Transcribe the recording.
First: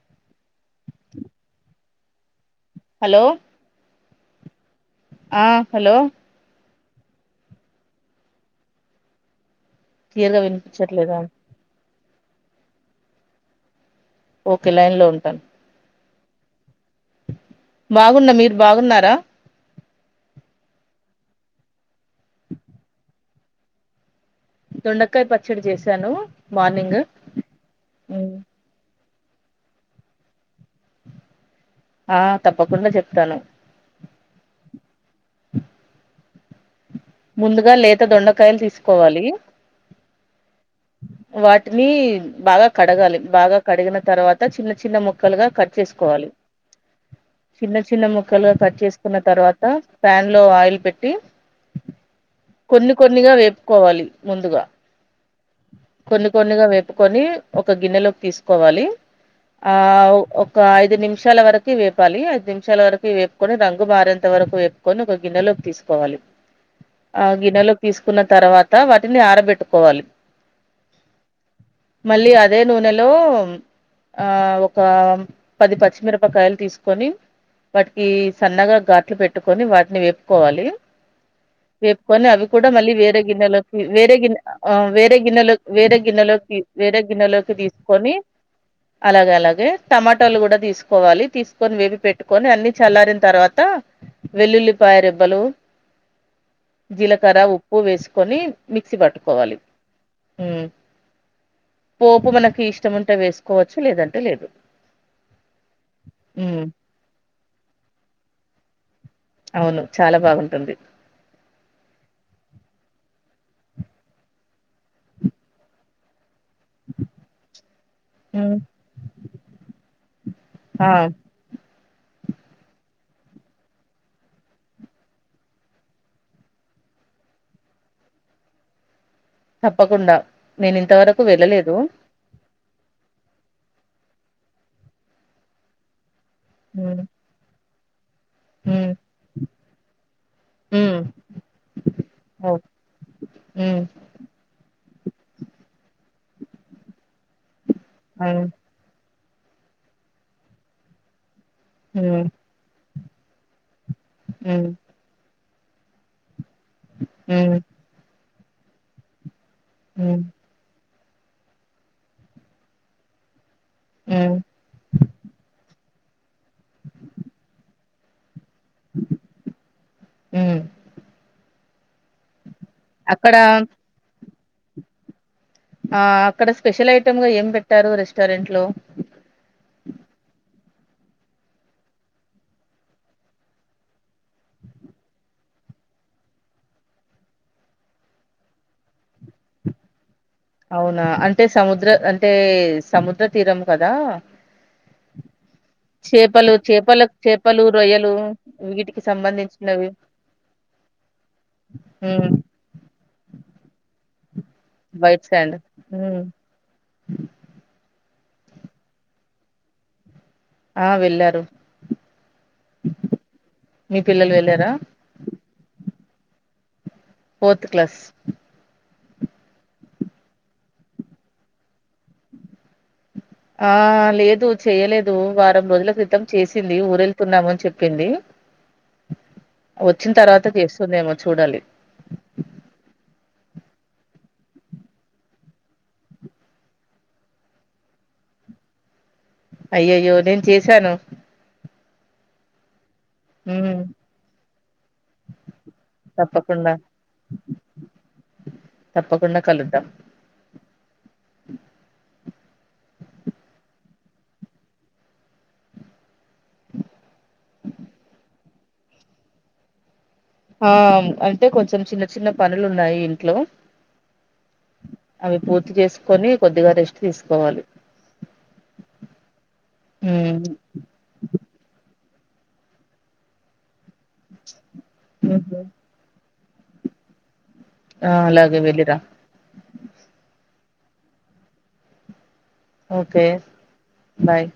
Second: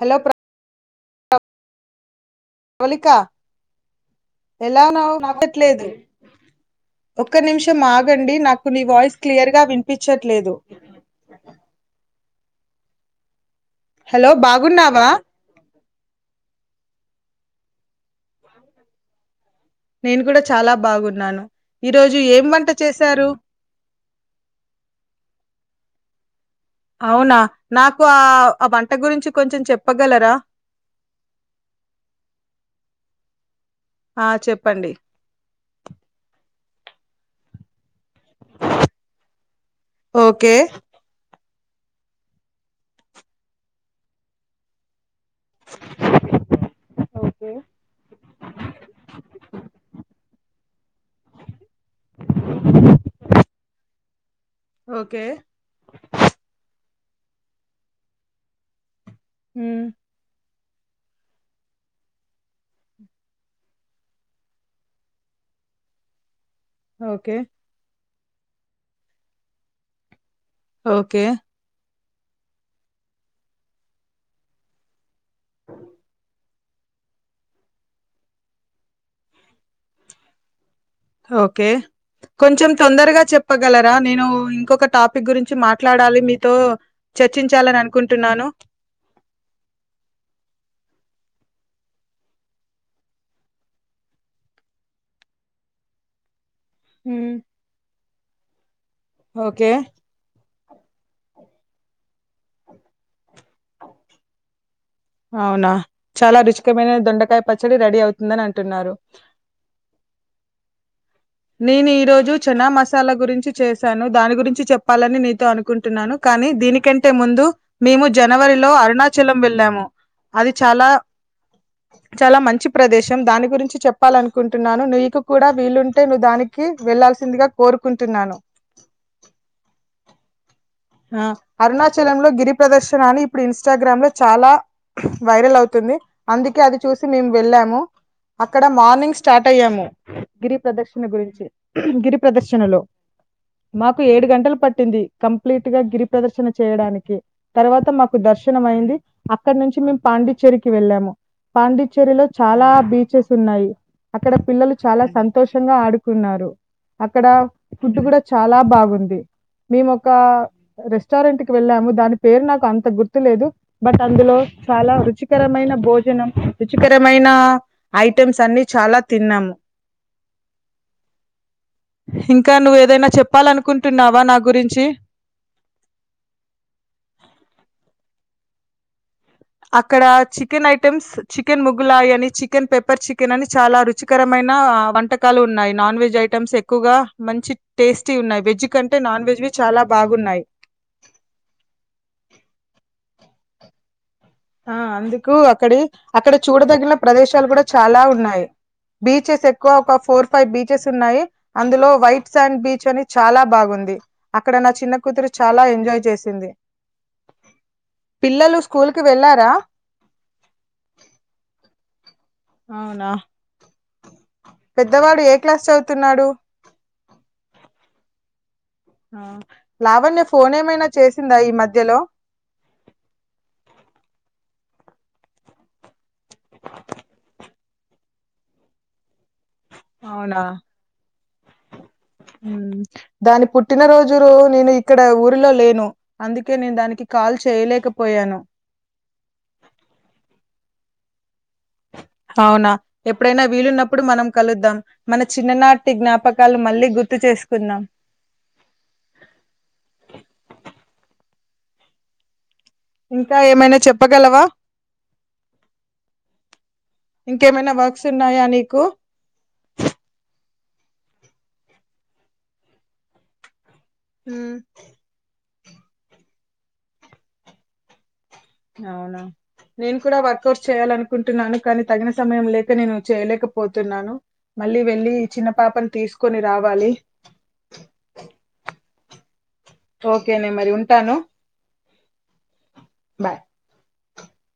hello Pravalika hello ఎలా ఉన్నావు ఆ మాపట్లేదు హలో ఒక్క నిమిషం ఆగండి నాకు నీ వాయిస్ క్లియర్గా వి ఏదో వినిపించట్లేదా హలో ఓకే లైన్ లో బాగున్నావా ఉంటాను బాగున్న మీరు బాగున్నారా నేను కూడా చాలా బాగున్నాను ఈరోజు ఏం వంట చేశారు దొండకాయ పచ్చడి చేసాను అవునా నాకు ఆ ఆ వంట గురించి కొంచెం చెప్పగలరా ఆ తప్పకుండా చెప్తాను ఆ చెప్పండి ముందుగా లేత దొండకాయలు తీసుకోవాలి ఓకే వాటిని బాగా కడగాలి బాగా కడిగిన తర్వాత చిన్న చిన్న ముక్కలుగా కట్ చేసుకోవాలి ఓకే చిన్న చిన్న ముక్కలుగా కట్ చేసుకున్న తర్వాత ప్యాన్లో ఆయిల్ పెట్టి కొన్ని కొన్నిగా వేపుకోవాలి ముందుగా ఓకే కొన్ని కొన్నిగా వేపుకొని ఒక గిన్నెలోకి తీసుకోవాలి ఆ ఉమ్, ఒక ఐదు నిమిషాల వరకు వేపాలి ఐదు నిమిషాల వరకు వేపుకొని రంగు మారేంత వరకు వేపు కొన్ని ఒక గిన్నెలోకి తీసుకోవాలి [unintelligible] ఆ ఓకే గిన్నెలో తీసుకున్న తర్వాత వాటిని ఆరబెట్టుకోవాలి ఓకే మళ్ళీ అదే నూనెలో ఆ ఒక పది పచ్చిమిరపకాయలు తీసుకు కొని వాటికి సన్నగా ఘాట్లు పెట్టుకొని వాటిని వేపుకోవాలి ఓకే వేపుకొని అవి కూడా కొంచెం మళ్ళీ వేరే తొందరగా గిన్నెలోకి చెప్పగలరా వేరే నేను గిన్నె ఇంకొక వేరే టాపిక్ గురించి గిన్నెలో వేరే మాట్లాడాలి మీతో గిన్నెలోకి వేరే గిన్నెలోకి చర్చించాలని తీసుకొని అనుకుంటున్నాను అలాగే అలాగే టమాటాలు కూడా తీసుకోవాలి తీసుకొని వేపి పెట్టుకొని అన్ని చల్లారిన తర్వాత వెల్లుల్లిపాయ రెబ్బలు [unintelligible] జీలకర్ర ఉప్పు వేసుకొని మిక్సీ పట్టుకోవాలి ఓకే ఉ పోపు మనకి ఇష్టం ఉంటే వేసుకోవచ్చు లేదంటే లేదు అవునా చాలా ఉమ్ రుచికమైన దొండకాయ పచ్చడి రెడీ అవుతుందని అంటున్నారు అవును చాలా బాగుంటుంది నేను ఈ రోజు చనా మసాలా గురించి చేశాను దాని గురించి చెప్పాలని నీతో అనుకుంటున్నాను కానీ దీనికంటే ముందు మేము ఉమ్ జనవరిలో అరుణాచలం వెళ్ళాము అది చాలా ఆ చాలా మంచి ప్రదేశం దాని గురించి చెప్పాలనుకుంటున్నాను నీకు కూడా వీలు అంటే నువ్వు దానికి వెళ్లాల్సిందిగా కోరుకుంటున్నాను తప్పకుండా నేను ఇంత వరకు వెళ్ళలేదు చలంలో గిరి ప్రదర్శన అని ఇప్పుడు ఇన్స్టాగ్రామ్లో చాలా వైరల్ అవుతుంది అందుకే అది ఉమ్ చూసి మేమ్ వెళ్ళాము అక్కడ ఉమ్ మార్నింగ్ స్టార్ట్ అయ్యాము గిరి ఉమ్ ప్రదక్షణ గురించి గిరి ప్రదర్శిణలో ఉ ఏడు గంటలు పట్టింది కంప్లీట్గా గిరి ప్రదర్శన చేయడానికి తర్వాత మాకు అవును దర్శనం అయింది అక్కడ నుంచి మేము పాండిచ్చేరికి వెళ్ళాము పాండిచ్చేరిలో ఉమ్ చాలా బీచెస్ ఉన్నాయి అక్కడ ఉమ్ పిల్లలు చాలా సం సంతోషంగా ఆడుకున్నారు అక్కడ ఉమ్ ఫుడ్ కూడా చాలా బాగుంది మేము ఒక ఉమ్ రెస్టారెంట్ కి వెళ్ళాము దాని పేరు నాకు అంత గుర్తు లేదు బట్ అందులో ఉమ్ చాలా రుచికరమైన భోజనం రుచికరమైన ఐటెమ్స్ అన్ని చాలా తిన్నాము ఉమ్ ఇంకా నువ్వేదైనా అక్కడ చెప్పాలనుకుంటున్నావా నా గురించి ఆ అక్కడ స్పెషల్ ఐటెమ్ గా ఏం పెట్టారు రెస్టారెంట్ లో అక్కడ చికెన్ ఐటెమ్స్ చికెన్ ముగులాయ అని చికెన్ పెప్పర్ చికెన్ అని చాలా రు రుచికరమైన వంటకాలు ఉన్నాయి నాన్ వెజ్ ఐటెమ్స్ ఎక్కువగా మంచి టేస్ ఉన్నాయి వెజ్ కంటే నాన్ వెజ్వి చాలా బాగున్నాయి అవునా అంటే సముద్ర అంటే సముద్ర తీరం కదా ఆ అందుకు అక్కడి అక్కడ చేపలు చూడదగిన చేపల ప్రదేశాలు చేపలు కూడా చాలా రొయ్యలు ఉన్నాయ్ వీటికి బీచెస్ ఎక్కువ సంబంధించినవి ఒక ఫోర్ ఫైవ్ బీచెస్ ఉన్నాయి అందులో ఉమ్ వైట్ శాండ్ బీచ్ అని చాలా బాగుంది అక్కడ నా చిన్న వైట్ కూతురు శాండ్ చాలా ఎంజాయ్ ఉమ్ జేసింది పిల్లలు స్కూల్కి వెళ్ళారా ఆ వెళ్ళారు అవునా మీ పిల్లలు వెళ్లార పెద్దవాడు ఏ క్లాస్ చదువుతున్నాడు ఫోర్త్ క్లాస్ లావణ్య ఫోన్ ఏమైనా చేసిందా ఈ మధ్యలో ఆ లేదు చేయలేదు వారం రోజుల క్రితం చేసింది ఊరెళ్తున్నాము అని చెప్పింది వచ్చిన అవునా తర్వాత చేస్తుందేమో చూడాలి దాని పుట్టిన రోజురు నేను ఇక్కడ ఊరిలో లేను అందుకే నేను దానికి కాల్ చేయలేకపోయాను అయ్యయ్యో నేను చేశాను అవునా ఎప్పుడైనా ఉమ్ వీలున్నప్పుడు మనం కలుద్దాం మన చిన్ననాటి జ్ఞాపకాలు తప్పకుండా మళ్ళీ గుర్తు చేసుకుందాం తప్పకుండా కలుద్దాం ఇంకా ఏమైనా చెప్పగలవా ఇంకేమైనా వర్క్స్ ఉన్నాయా నీకు ఆ అంటే కొంచెం చిన్న చిన్న పనులు ఉన్నాయి ఇంట్లో హ్మ్ అవి పూర్తి చేసుకొని కొద్దిగా రెస్ట్ తీసుకోవాలి అవునా నేను కూడా ఉమ్ వర్కౌట్స్ చేయాలనుకుంటున్నాను కానీ తగిన సమయం లేక నేను చేయలేక పోతున్నాను మళ్ళీ వెళ్ళి చిన్న ఉహు పాపను తీసుకొని రావాలి ఆ అలాగే వెళ్ళిరా ఓకేనే మరి ఉంటాను ఓకే బాయ్ బాయ్